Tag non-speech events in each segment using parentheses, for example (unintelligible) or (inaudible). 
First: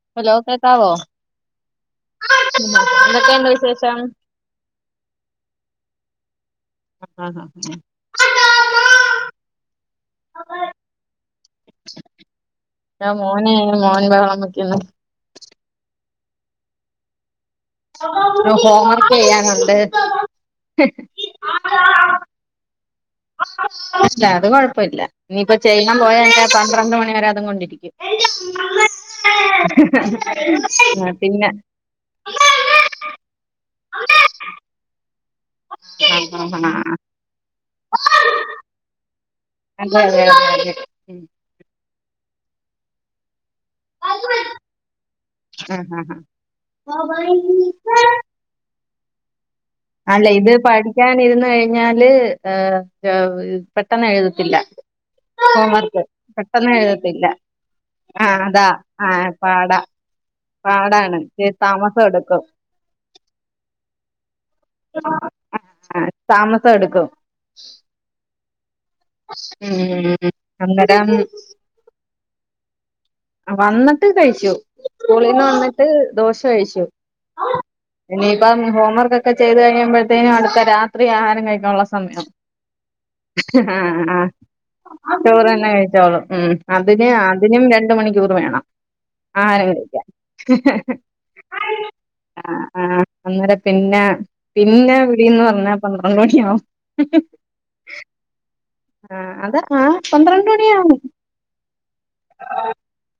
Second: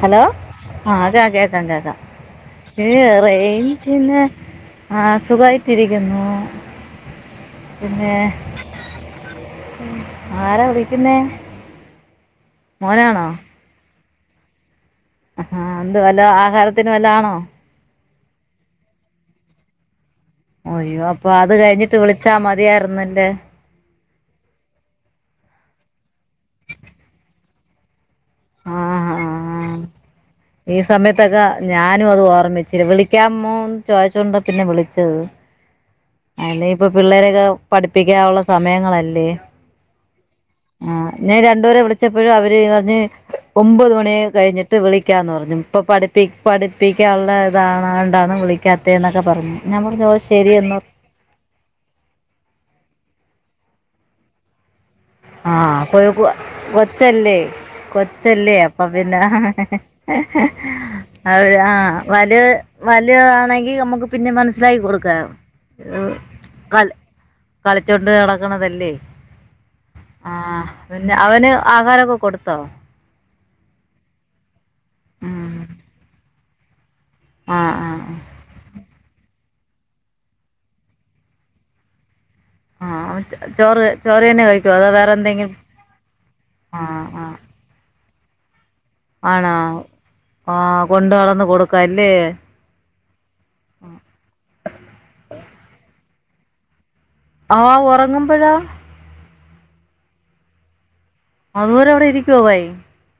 Hello ആഹ് കേ കേക്കാ കേക്കാ ഈ എന്തൊക്കെയുണ്ട് വിശേഷം റെയ്ഞ്ച്ന് ആഹ് സുഖായിട്ടിരിക്കുന്നു. പിന്നെ (unintelligible) ആരാ വിളിക്കുന്നെ?. ഞൻ മോനെ മോൻ ബഹളം വക്കന്ന്. ആഹ് എന്ത് വല്ല ആഹാരത്തിന് വല്ല ആണോ. നു ഹോം വർക്ക് ചെയ്യാനുണ്ട്. അയ്യോ അപ്പൊ അത് കഴിഞ്ഞിട്ട് വിളിച്ചാ മതിയായിരുന്നല്ലേ?. അല്ല അത് കൊഴപ്പല്ല. ഇനിയിപ്പ ചെയ്യാ പോയ കഴിഞ്ഞാ പന്ത്രണ്ട് മണി വരെ അതും കൊണ്ടിരിക്കും. ആ ആ ആ പിന്നെ ഞാനു അത് ഓർമ്മിച്ചില്ല. വിളിക്കാമോന്ന് ചോദച്ചോണ്ട പിന്നെ വിളിച്ചത്. ആഹ് ആഹ് അലെ ഇപ്പൊ ആഹ് പിള്ളേരൊക്കെ പഠിപ്പിക്കാവുള്ള സമയങ്ങളല്ലേ?. അതെ അതെ അതെ ആഹ് ഞാന് രണ്ടുപേരെ വിളിച്ചപ്പോഴും അവര് പറഞ്ഞ് ഒമ്പത് മണി ണി അതെ കയിഞ്ഞിട്ട് വിളിക്കാന്നറഞ്ഞു ഇപ്പൊ പഠിപ്പി ആഹ് ആഹ് പഠിപ്പിക്കാള്ളതാണാണ്ടാണ് വിളി ക്കത്തെ ന്നൊക്കെ പറഞ്ഞു. ഞാൻ പറഞ്ഞു ഓ അല്ല ഇത് ശരിയെന്ന് പഠിക്കൻ ഇരുന്ന് കഴിഞ്ഞാല് ഏഹ് പെട്ടെന്ന് എഴുതത്തില്ല. ആഹ് ഹോംവർക്ക് കൊയിക്കു പെട്ടെന്ന് എഴുതത്തില്ല കൊച്ചല്ലേ ആ കൊച്ചല്ലേ അതാ അപ്പൊ ആ പിന്നെ പാടാ പാടാണ് ഇച്ചിരി അവര് ആഹ് താമസം വലു എടുക്കും വല്യതാണെങ്കി നമുക്ക് പിന്നെ മനസ്സിലാക്കി കൊടുക്കാ ആ ഉം താമസം കല എടുക്കും കളിച്ചോണ്ട് നടക്കണതല്ലേ?. (unintelligible) ഉം ഉം ആഹ് പിന്നെ അവന് ആഹാരൊക്കെ കൊടുത്തോ?. വന്നിട്ട് കഴിച്ചു. ഉം സ്കൂളിന്ന് വന്നിട്ട് ദോശ കഴിച്ചു. അ ആഹ് പ്പം ഹോംവർക്കൊകെ ചെയ്ത് കഴിയുമ്പോഴ്ത്തെന് അടുത്ത രാത്രി ആഹാരം കഴിക്കാനുള്ള സമയാവും ആഹ് ചോറ് ആഹ് ചോറ് തന്നെ കഴിക്കുവോ അതോ വേറെ ആഹ് ചോറ് എന്തെങ്കിലും തന്നെ കഴിച്ചോളൂ ഉം ആഹ് അതിന് ആഹ് അതിനും രണ്ട് ണ്ട് മണിക്കൂർ വേണം ആണോ ആഹാരം കഴിക്കാൻ ആഹ് കൊണ്ട് നടന്ന് കൊടുക്കാല്ലേ ആഹ് ആഹ് അന്നേരം പിന്ന പിന്നെ വിളീന്ന് പറഞ്ഞാ പന്ത്രണ്ട് മണിയാവും ആഹ് ഉറങ്ങുമ്പോഴാ അഹ് ആഹ് അത് ആഹ് പന്ത്രണ്ട് മണിയാവും അതുവരെ അവിടെ ഇരിക്കോ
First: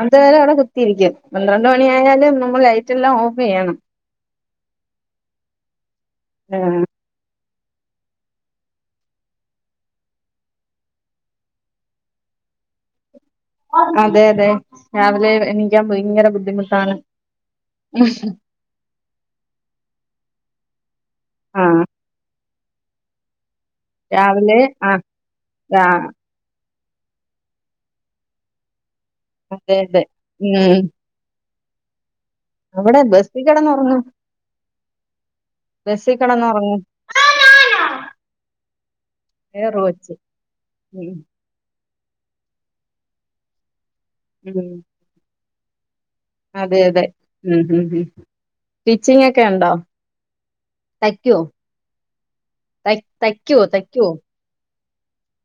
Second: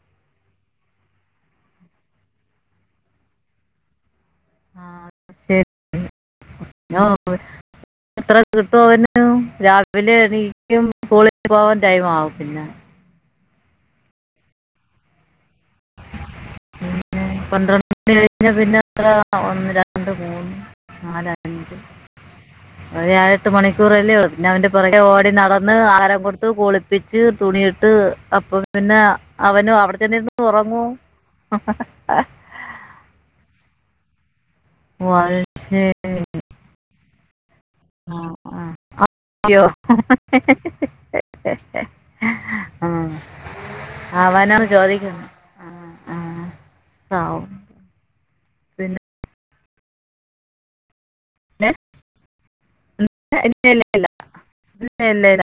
അത് വരെ അവടെ കുത്തിയിരിക്കും പന്ത്രണ്ട് മണിയായാല് നമ്മൾ ലൈറ്റെല്ലാം ഓഫീയ്യണം ആഹ് ശരി ആഹ് (unintelligible) എത്ര കിട്ടു അവന് രാവിലെ എണീക്കും സ്കൂളി പോവാൻ ടൈമാവും പിന്ന അതെ അതെ രാവിലെ എണീക്കാ ഭയങ്കര ബുദ്ധിമു പിന്ന പന്ത്രണ്ട് മണി കഴ്ഞ്ഞ പിന്നെ ഒന്ന് രണ്ട് മൂന്ന് നാല് അഞ്ച് ആഹ് ഒരു ഏഴട്ട് മണിക്കൂറല്ലെ ഉള്ളു പിന്ന രാവിലെ അവന്റെ പുറകെ ആഹ് ഓടി നടന്ന് രാ ആഹാരം കൊടുത്ത് കുളി പ്പിച്ച് തുണിയിട്ട് അപ്പ പിന്നെ അവനു അതെ അവടെ അതെ തന്നിരിന്ന് ഉം ഒറങ്ങു അവടെ ബസ്സി കെടന്ന ഒറങ്ങും വൾശേ ബസ്സി കെടന്ന് ഒറങ്ങും ആഹ് ആഹ് കേറും വെച്ച് ഉം ആഹ് അവനാണ് ഉം ചോദിക്ക്ന്ന് അതെ അതെ ഉം ഉം ഉം പിന്നെ ട്ടീച്ചിങ്ങൊക്കെ ഉണ്ടൊ തയ്ക്യൊ ല ഇല്ല ഇല്ല തയ്ക്കുവോ ഇല്ല ഇല്ല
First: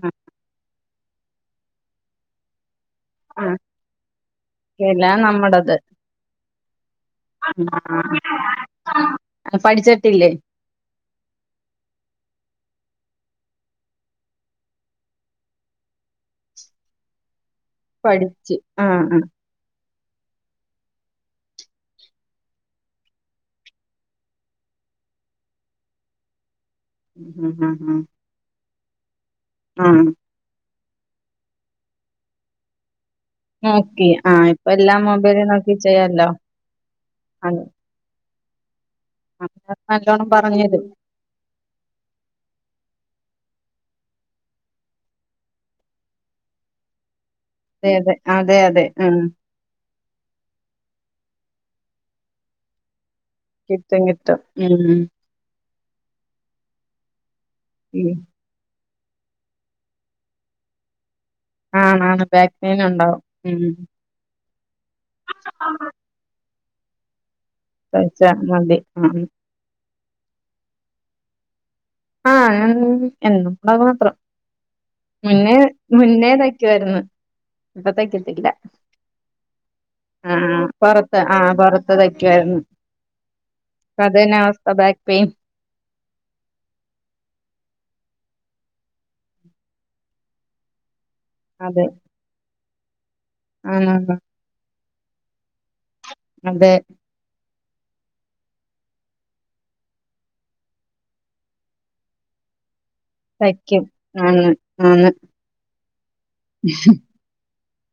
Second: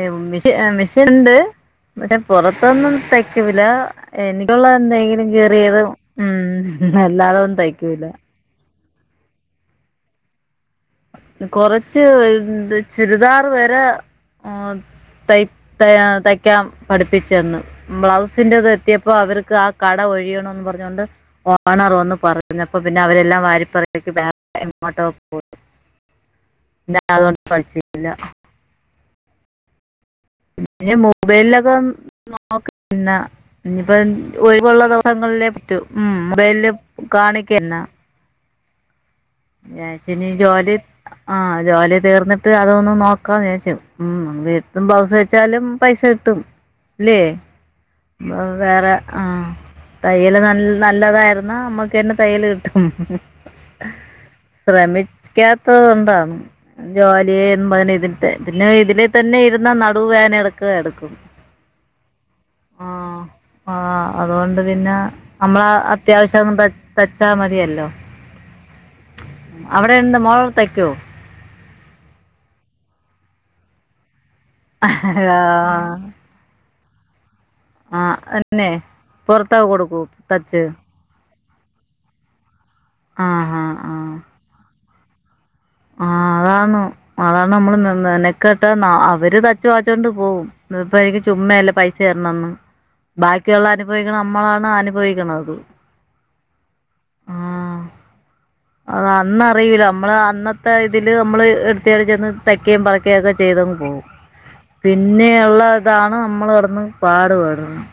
ഏഹ് മിഷൻ മിഷന്ണ്ട് പക്ഷെ പൊറത്തൊന്നും തയ് ആഹ് തയ്ക്കൂല എനിക്കുള്ള ഇല്ല എന്തെങ്കിലും നമ്മടത് ചെറിയത് ഉം അല്ലാതൊന്നും തയ്ക്കൂല പഠ്ജട്ടില്ലെ കൊറച്ച് ചുരിദാറ് വരെ ഓഹ് തയ് തയ് ആഹ് തയ്ക്കാ പഠിപ്പിച്ച് തന്ന് പഠിച്ച് ബ്ലൗസിന്റത് ആഹ് എത്തിയപ്പൊ ആഹ് അവർക്ക് ആഹ് കട ഒഴിയണൊന്ന് പറഞ്ഞോണ്ട് ഓണർ വന്ന് പറഞ്ഞപ്പൊ പിന്നെ അവരെല്ലാം വാരി പെർക്കി എങ്ങോട്ടോ പോയി അതു കൊണ്ട് ഉം ഉം ഉം പഠിച്ചില്ല ആഹ് പിന്നെ മൊബൈലിലൊക്ക നോക്ക്ന്ന ഇഞിപ്പ നോക്കി ആഹ് ഇപ്പ ഒഴിവ്ള്ള എല്ലാം മൊബൈലിൽ ദിവസങ്ങൾലെ നോക്കി പറ്റു ഉം ചെയ്യാലോ മൊബൈൽല് അത് കാണിക്ക്ന്ന അത് ഏശിന് നല്ലോണം ജോലി പറഞ്ഞരും ആഹ് ജോലി തീർന്ന്ട്ട് അതൊന്ന് നോക്കാന്ന് വിചാരിച് ഉം വീട്ടും ബ്ലൗസ് വെച്ചാലും പൈസ കിട്ടും ഇല്ലേ അതെ അതെ അതെ അതെ വേറെ ഉം ആഹ് തയ്യല് നല്ലതായിര്ന്നു നമ്മക്ക് തന്നെ തയ്യല് കിട്ടും ഇച്ചും കിട്ടു ഉം കേൾക്ണുണ്ടൊ ജോലി എന്ന് പറ്ഞ്ഞു ഉം ഇതിത്തെ പിന്നെ ഇതില് തന്നെ ഇര്ന്ന നടു വേദന എട്ക്കും എട്ക്കും ആഹ് നാ ബാഗ് ആഹ് ആഹ് അതുകൊണ്ട് പിന്ന നമ്മളാ അത്യാവശ്യം തച്ചാ മതിയല്ലൊ വെച്ച മതി ആഹ് അവടെന്ത മോള് തയ്ക്കൊ ആഹ് ഞ എന്ന അത് മാത്രം മുന്നേ ആഹ് മുന്നേത തയ്ക്കുവാരുന്നു ആഹ് ഇപ്പതയ്ക്കതില്ല അന്നെ പൊറത്താ കൊടുക്കൂ തച്ച് ആഹ് ആഹ് പൊറ്ത്ത് നിക്കുവായിരുന്നു ആഹ് ആഹ് അ ആഹ് അതെന്നെ അവസ്ഥ ബാക്ക് പെയിൻ ആഹ് അതാണൊ അതാണ് നമ്മള് മെനക്കെട്ട ന്ന അവര് തച്ച് വാച്ചോണ്ട് പോകും ഇപ്പോ എനിക്ക് ചുമ്മ അല്ലെ അതെ പൈസ തരണംന്ന് ബാക്കിയുള്ള ആണാണ് അനുഭവിക്ക്ണ നമ്മളാണ് അനുഭവിക്ക്ണത് അതെ ആഹ് അന്നറിയൂല നമ്മള് അന്ന ഇതില് നമ്മള് ഇട്ത്താടി ചെന്ന് തയ്ക്കെം ബാക്കിയാക ചെയ്തങ്ങ് തയ്ക്കും. പോകും ആണ് ആണ് പിന്നെയള്ളതാണ് നമ്മൾ കെടന്ന് പാടുപെടുന്നത്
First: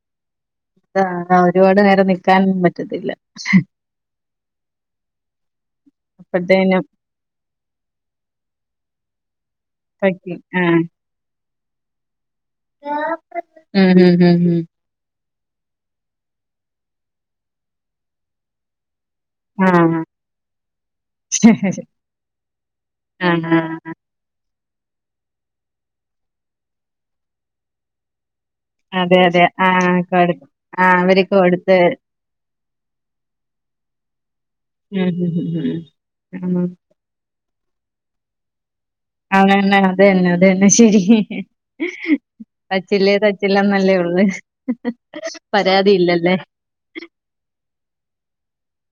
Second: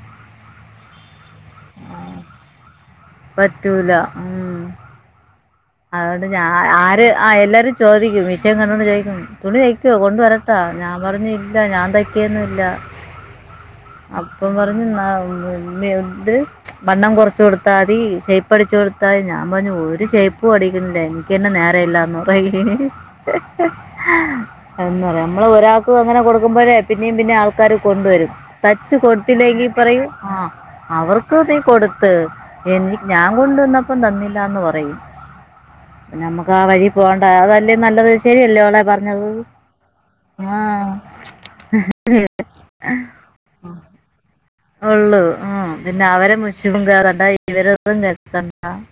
ആഹ് ഒരുപാട് നേരം നിക്കാൻ പറ്റത്തില്ല പറ്റൂല ഉം അതുകൊണ്ട് ഞാ അപ്പഴത്തേനും ആര് ആഹ് എല്ലാരും ചോദിക്കും വിഷയം കണ്ടോണ്ട് ചോദിക്കും തുണി കൈക് ക്കെയോ കൊണ്ട് തയ്ക്കും വരട്ട ആഹ് ഞാൻ പറഞ്ഞ് ഇല്ല ഞാൻ തയ്ക്കേന്നുല്ല ങ്ങളെ ഫ്രണ്ട് അപ്പം പറ ഉം ആഹ് ഇത് വണ്ണം കുറച്ച് കൊടുത്താ മതി ഷേപ്പടിച്ച് കൊടുത്താ ഞാൻ അമ്മാ ഞാൻ ആഹ് ഒരു ഷേപ്പും അടിക്ക്ണില്ലേ എനിക്കയ്ന് നേരല്ലന്ന്റയും ആഹ് എന്നാറിയാ നമ്മള് ഒരാൾക്ക് അങ്ങനെ കൊടുക്കുമ്പോഴേ പിന്നേ പിന്നേ ആൾക്കാര് കൊണ്ടുവരും തയ്ച്ച് അതെ അതെ കൊടുത്തില്ലെങ്കിൽ ആഹ് പറയും കൊടു ആഹ് ആഹ് അവര്ക്ക് അവർക്ക് നീ കൊടുത്ത് എനി ഞാൻ കൊണ്ടുവന്നപ്പോ കൊണ്ട് വന്നപ്പം തന്നില്ലാന്ന് പറയും ഉം ഉം ഉം നമുക്കാ ഉം വഴി പോണ്ട അതല്ലേ നല്ലത് ശരിയല്ലേളെ പറഞ്ഞത് അങ്ങനന്നെ അത് തന്നെ അത് ആ തന്നെ ശെരി തയ്ച്ചില്ലേ തയ്ച്ചില്ല നല്ലേയുള്ളെ പരാതിയില്ലല്ലേ ശിവംഗാരണ്ട (unintelligible)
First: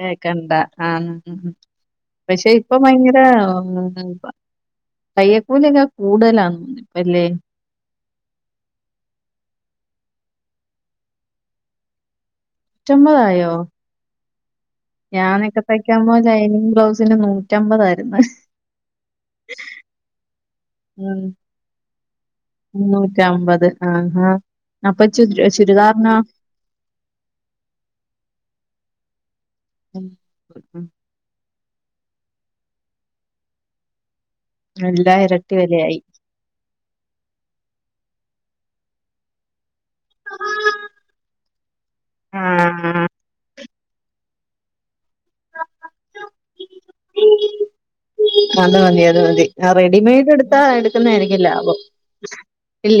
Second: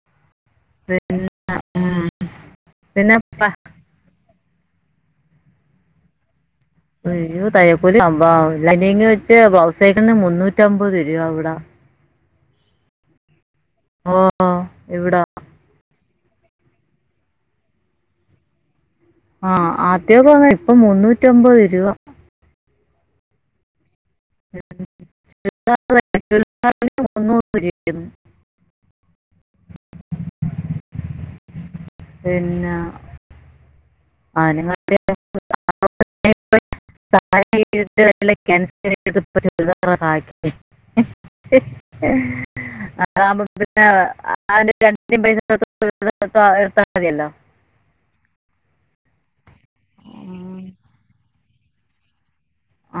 കെക്കണ്ടാ ആഹ് ന്ന് ഉം പക്ഷെ ഇപ്പൊ പിന്നെ ഭയങ്കര പ- മൂകമ്പ തയ്യൽ ക്കൂല്യൊക്കെ കൂടുതലാന്ന് ഇപ്പല്ലേ ഒരു തയക്കൂല ലൈനിങ് വെച്ച് ബ്ലൗസയിക്കന്ന് മുന്നൂറ്റമ്പത് രുൂപ ഇവിട നൂറ്റമ്പതായോ ഓഹ് ഞാൻ നക്കത്തയ്ക്ക്മ്പോ ഡൈനിംഗ് ബ്ലൗസിന് നൂറ്റമ്പതായിരുന്നു ആഹ് ആദ്യക്കങ്ങനെ ഇപ്പൊ ഉം മൂന്നൂറ്റി അമ്പത് രൂപ മുന്നൂറ്റമ്പത് ആഹ് ആഹ് അപ്പൊ ചു ചുരിദാർനോ പ്പ അതിന് മുന്നൂറ് രൂപ ചെയ്ത് ഉം ഉം പിന്ന ആന എല്ലാം ഇരട്ടി വിലയായി (unintelligible) അതാവുമ്പോ പിന്നെ അഹ് രണ്ടിൻ്റം പൈസ മാത്രം കൊടുത്താ എടുത്താൽ മതിയല്ലോ അത് മതി അത് മതി ആഹ് റെഡിമെയഡ് എടുത്താ ഉം. എടുക്കുന്നാര്ക്കും ലാഭം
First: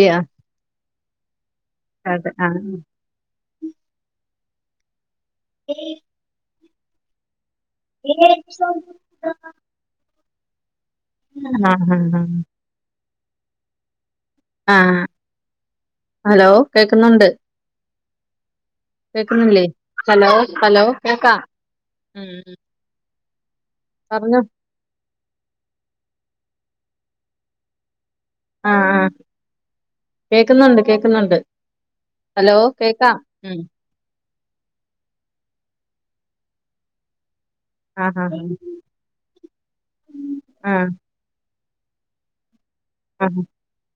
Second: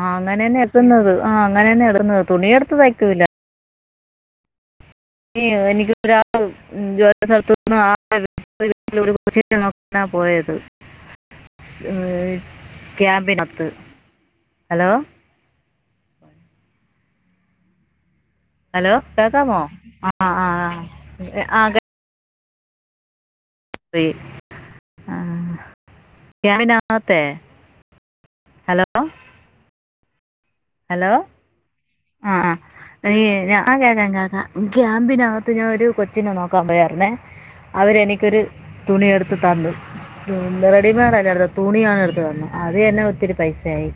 ആഹ് അങ്ങനെന്നെ എടുക്കുന്നത് ആഹ് അങ്ങനെ തന്നെ എട്ക്കുന്നത് അതെ തുണി എടുത്ത് ആഹ് തയ്ക്കൂല്ല എനിക്കൊരാൾ ജോലി സ്ഥലത്ത്ന്ന് (unintelligible) കൊച്ചിനെ നോക്കാനാ പോയത് ആഹ് ആഹ് ഏഹ് ക്യാമ്പിനകത്ത് ഹലോ ആഹ് ഹലോ കേക്കുന്നുണ്ട് ഹലോ കേക്കാമോ കേക്കുന്നില്ലേ ആ ഹലോ ആ ആ. ഹലോ കേക്കാ ആ കേട്ടു ആഹ് ക്യാമ്പിനകത്തെ ഹലോ ആഹ് ആഹ് കേക്കുന്നുണ്ട് ഹലോ കേക്കുന്നുണ്ട് ആഹ് ആഹ് ഹലോ കേക്കാം എനിക്കെയ് ഉം ആഹ് കേക്കാം കേക്കാം ക്യാമ്പിനകത്ത് ഞാൻ ഒരു കൊച്ചിനെ നോക്കാൻ പോയരുന്നേ ആഹ് അവരെനിക്കൊരു ആഹ് തുണി എടുത്ത് തന്നു റെഡിമെയഡല്ലർന്നു തുണിയാണ് എടുത്ത് തന്ന് അത് തന്നെ ഒത്തിരി പൈസയായി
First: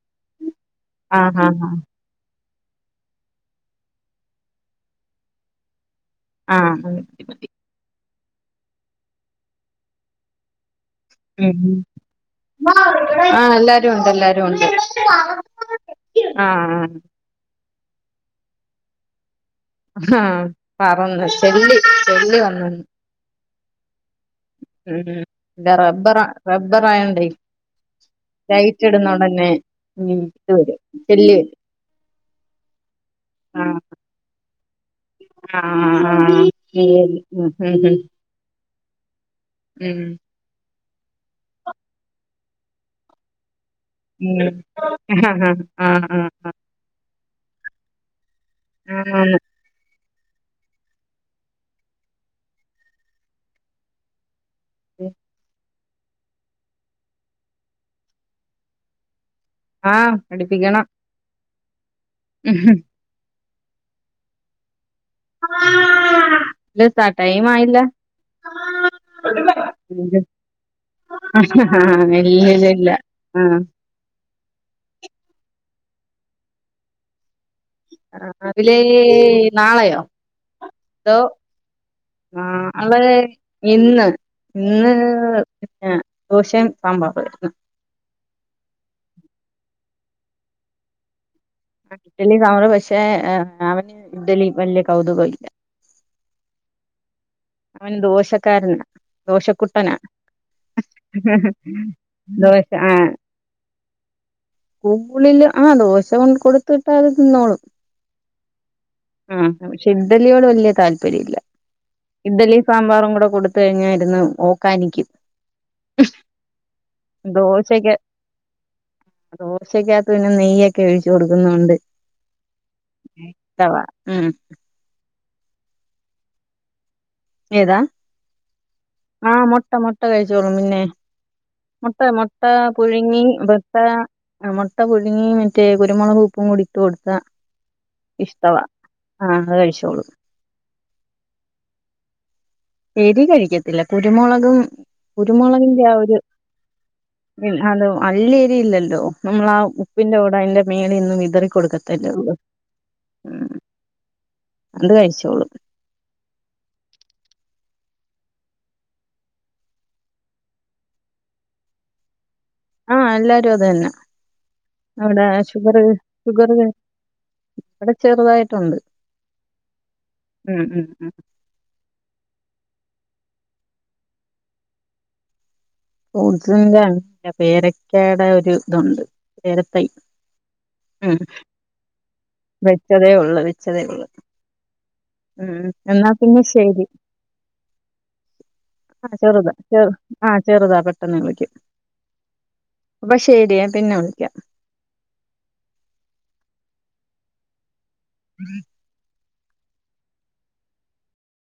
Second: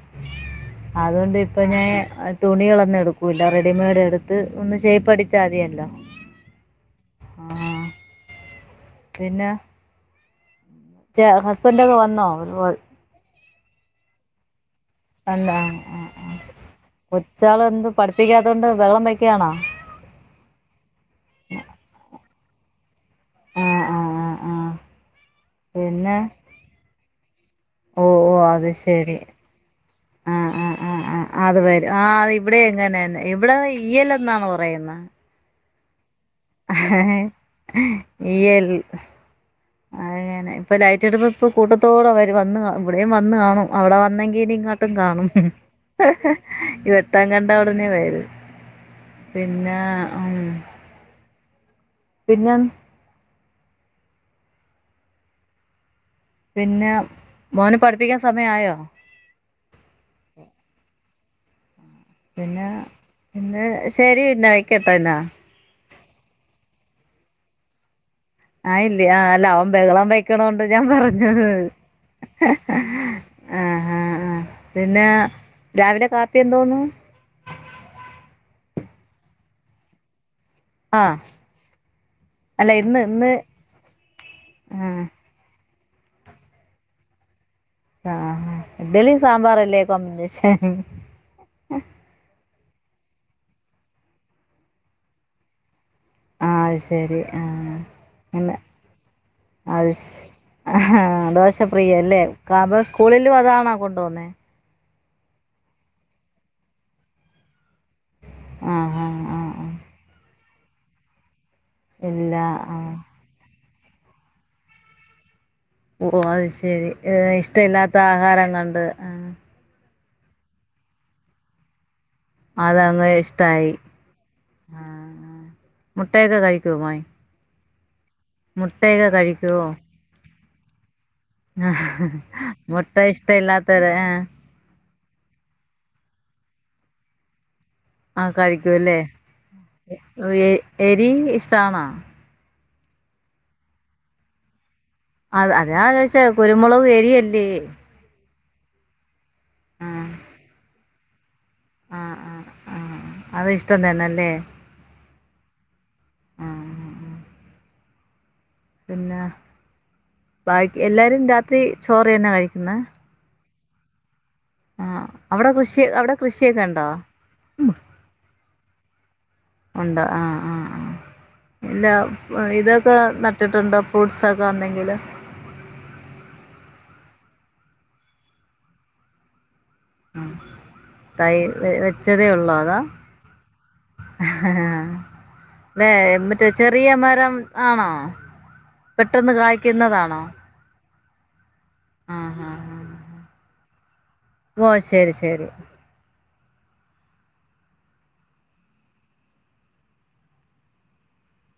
അതുകൊണ്ട് ആഹ് ആഹ് ഇപ്പൊ ആഹ് ഞാൻ അത് തുണികളൊന്നും എടുക്കൂല്ല റെഡിമെയ്ഡ് എടുത്ത് ഒന്ന് ഷേ്പ്പ് അടിച്ചാതിയല്ലോ അഹ് മതി മതി പിന്നാ ചേ ഉം ഹസ്ബെന്റോക്കെ വന്നോ ഉം ആഹ് എല്ലാരുണ്ട് എല്ലാരുണ്ട് വന്നാ ആഹ് ആഹ് കൊച്ചാളന്ത്‌ പഠിപ്പിക്കാത്തൊണ്ട് ബഹളംവെയ്ക്കാണോ ആഹ് പറന്നു ചെല്ലി ചെല്ലി വന്നെന്ന് ആഹ് ആഹ് ആഹ് ആഹ് മ് റബ്ബറ പിന്നെ റബ്ബറായോണ്ടേയ് ഓ ഓ അത് ലൈറ്റ് ശരി ഇടുന്നോടനെ മ് ആഹ് ആഹ് ആഹ് ആഹ് അതുവരും ആഹ് ഇവിടെയിങ്ങനെന്നെ ഇവിടെ ആഹ് ഈയലെന്നാണ് പറയുന്ന ആഹ് ആഹ് ഈയല് മ്ഹ് ഹ് ഈയ്യൽ അങ്ങനെ ഇപ്പം ലൈറ്റ്ടുമ്പം ഇപ്പം കൂട്ടത്തോടെ വരും വന്ന് ക ഇവിടെയും വന്നു കാണും അവിടെവന്നെങ്കി ഉം ഉം ഇനി ഇങ്ങട്ടും കാണും ആഹ് ആഹ് ആഹ് വെട്ടം കണ്ടാ ഉടനെവരും ആന്ന് ആന്ന് പിന്നാ ഹ് മ് പിന്നം ഏ പിന്നേ മോനെ പഠിപ്പിക്കാൻ സമയമായോ? ആഹ് പഠിപ്പിക്കണം പിന്നെ ഉഹും പിന്നെ ശരി പിന്നെ വയ്ക്കട്ടെന്ന ഇല്ലാത്ത ടൈമായില്ലാ ആയില്ലി അല്ല അവൻ ബഹളം വെക്കുണോണ്ട് ഞാൻ പറഞ്ഞത് ഇല്ലില്ലില്ല ആഹ് പിന്നേ രാവിലെ കാപ്പിയെന്തോന്നു രാവിലേ നാളെയോ ആഹ് ആഹ് അല്ല ഇന്ന് നാളെ ഇന്ന് ഇന്ന് ഇന്ന് ആഹ് പിന്നെ ദോശയും സാമ്പാറും ആയിരുന്ന് ആഹ് ഇഡ്ഢലീം സാമ്പാറുംല്ലേ കൊമ്പിനേഷൻ ഇഡ്ഡലി സാമ്പാറും പക്ഷേ അവനു ഇഡ്ഡലി വല്ല്യ കൌതുകമില്ല ആഹ് അത് ശരി ആഹ് അവൻ അങ്ങനെ ദോശക്കാരനാ അത് ദോശക്കുട്ടനാ ശ് ആഹ് ദോശപ്രിയല്ലേ ദോശ കപ സ്കൂളിലുമതാണോ കൊണ്ടൊന്നേ. സ്ക്കൂളില് ആഹ് ദോശകൊടുത്തുവിട്ടാല് അത് തിന്നോളും ആഹ് പക്ഷെ ഇഡ്ഡലിയോട് വലിയ താല്പര്യമില്ല ഇല്ല ഇഡ്ഡലിയും ആഹ് സാമ്പാറുംകൂടെ കൊടുത്തുകയിഞ്ഞാ ഇരുന്ന് ഓ ക്കാനിക്കും ഓഹ് അത്ശരി ഏഹ് ഇഷ്ടല്ലാത്ത ആഹാരം കൊണ്ട് ആഹ് ദോശക്കാത്ത് പിന്ന നെയ്യൊക്കെ ഒഴിച്ചുകൊടുക്കുന്നോണ്ട് അതാങ്ങു ഇഷ്ടായി ഉം ആഹ് മുട്ടയൊക്കെ കഴിക്കോ മോൻ ഏതാ മുട്ടയൊക്കെ ആഹ് കഴിക്കുവോ മുട്ട മുട്ടകയിച്ചോളും പിന്നേ മുട്ട മുട്ട മുട്ട പുഴുങ്ങി ഇഷ്ട (unintelligible) ഇല്ലാത്തവര് ആ ആഹ് മുട്ടപുഴുങ്ങി മറ്റേ കുരുമുളകും ഉപ്പും കൂടി ഇട്ടുകൊടുത്താ ആ ഇഷ്ടവാ കഴിക്കൂല്ലേ ആഹ് അതുകഴിച്ചോളും (unintelligible) എരി ഇഷ്ട്ടാണ? എരി കഴിക്കത്തില്ല കുരുമുളകും അത് കുരുമുളകിന്റെ അതാ ആ ഒരു ചോദിച്ചേ കുരുമുളക് എരിയല്ലേ (unintelligible) നല്ല എരി ഇല്ലല്ലോ നമ്മളാ ഉപ്പിന്റെകൂടെ അയ്‌ന്റെ മേലൊന്നു വിതറി അഹ് ആ കൊടുത്തിട്ടല്ലേ ആ ഉള്ളു ആ ഉം അത് ഇഷ്ടം തന്നെല്ലേ അതുകയിച്ചോളും ആ പിന്നാ ബാക്കി എല്ലാരും രാത്രി ചോറെന്നാ കഴിക്കന്നെ ആഹ് എല്ലാരുതെന്നെ അവിടെ ഷുഗർ കൃഷി അവിടെ ഷുഗർ കൃഷിയൊക്കെ ഉണ്ടോ ഇവിടെ ചെറുതായിട്ടുണ്ട് ഒണ്ട് ആഹ് ഉം ആഹ് ഉം ആഹ് ഉം ഇല്ല ഇതൊക്കെ നട്ടിട്ടുണ്ടോ ഫ്രൂട്ട്സൊക്കെന്തെങ്കിലും ഫ്രൂട്സ് പിന്നെ പേരക്കയുടെ ഒരു ഇതുണ്ട് പേരത്തൈ അഹ് ഉം തൈ വെച്ചതെ ഉള്ളോ അതാ വെച്ചതേ ഉള്ളു വെച്ചതേ ഉള്ളു ഉം വെ എന്നാ പിന്നെ മറ്റേ ശരി ചെറിയ മരം ആണോ ആ പെട്ടെന്ന് ചെറുതാ ചെറു കായ്ക്കുന്നതാണോ ആ ചെറുതാ പെട്ടെന്ന് വിളിക്കും ആ ആ ആ അപ്പൊ ശരിയെ പിന്നെ വിളിക്കാം ഓ ശെരി ശെരി (inaudible)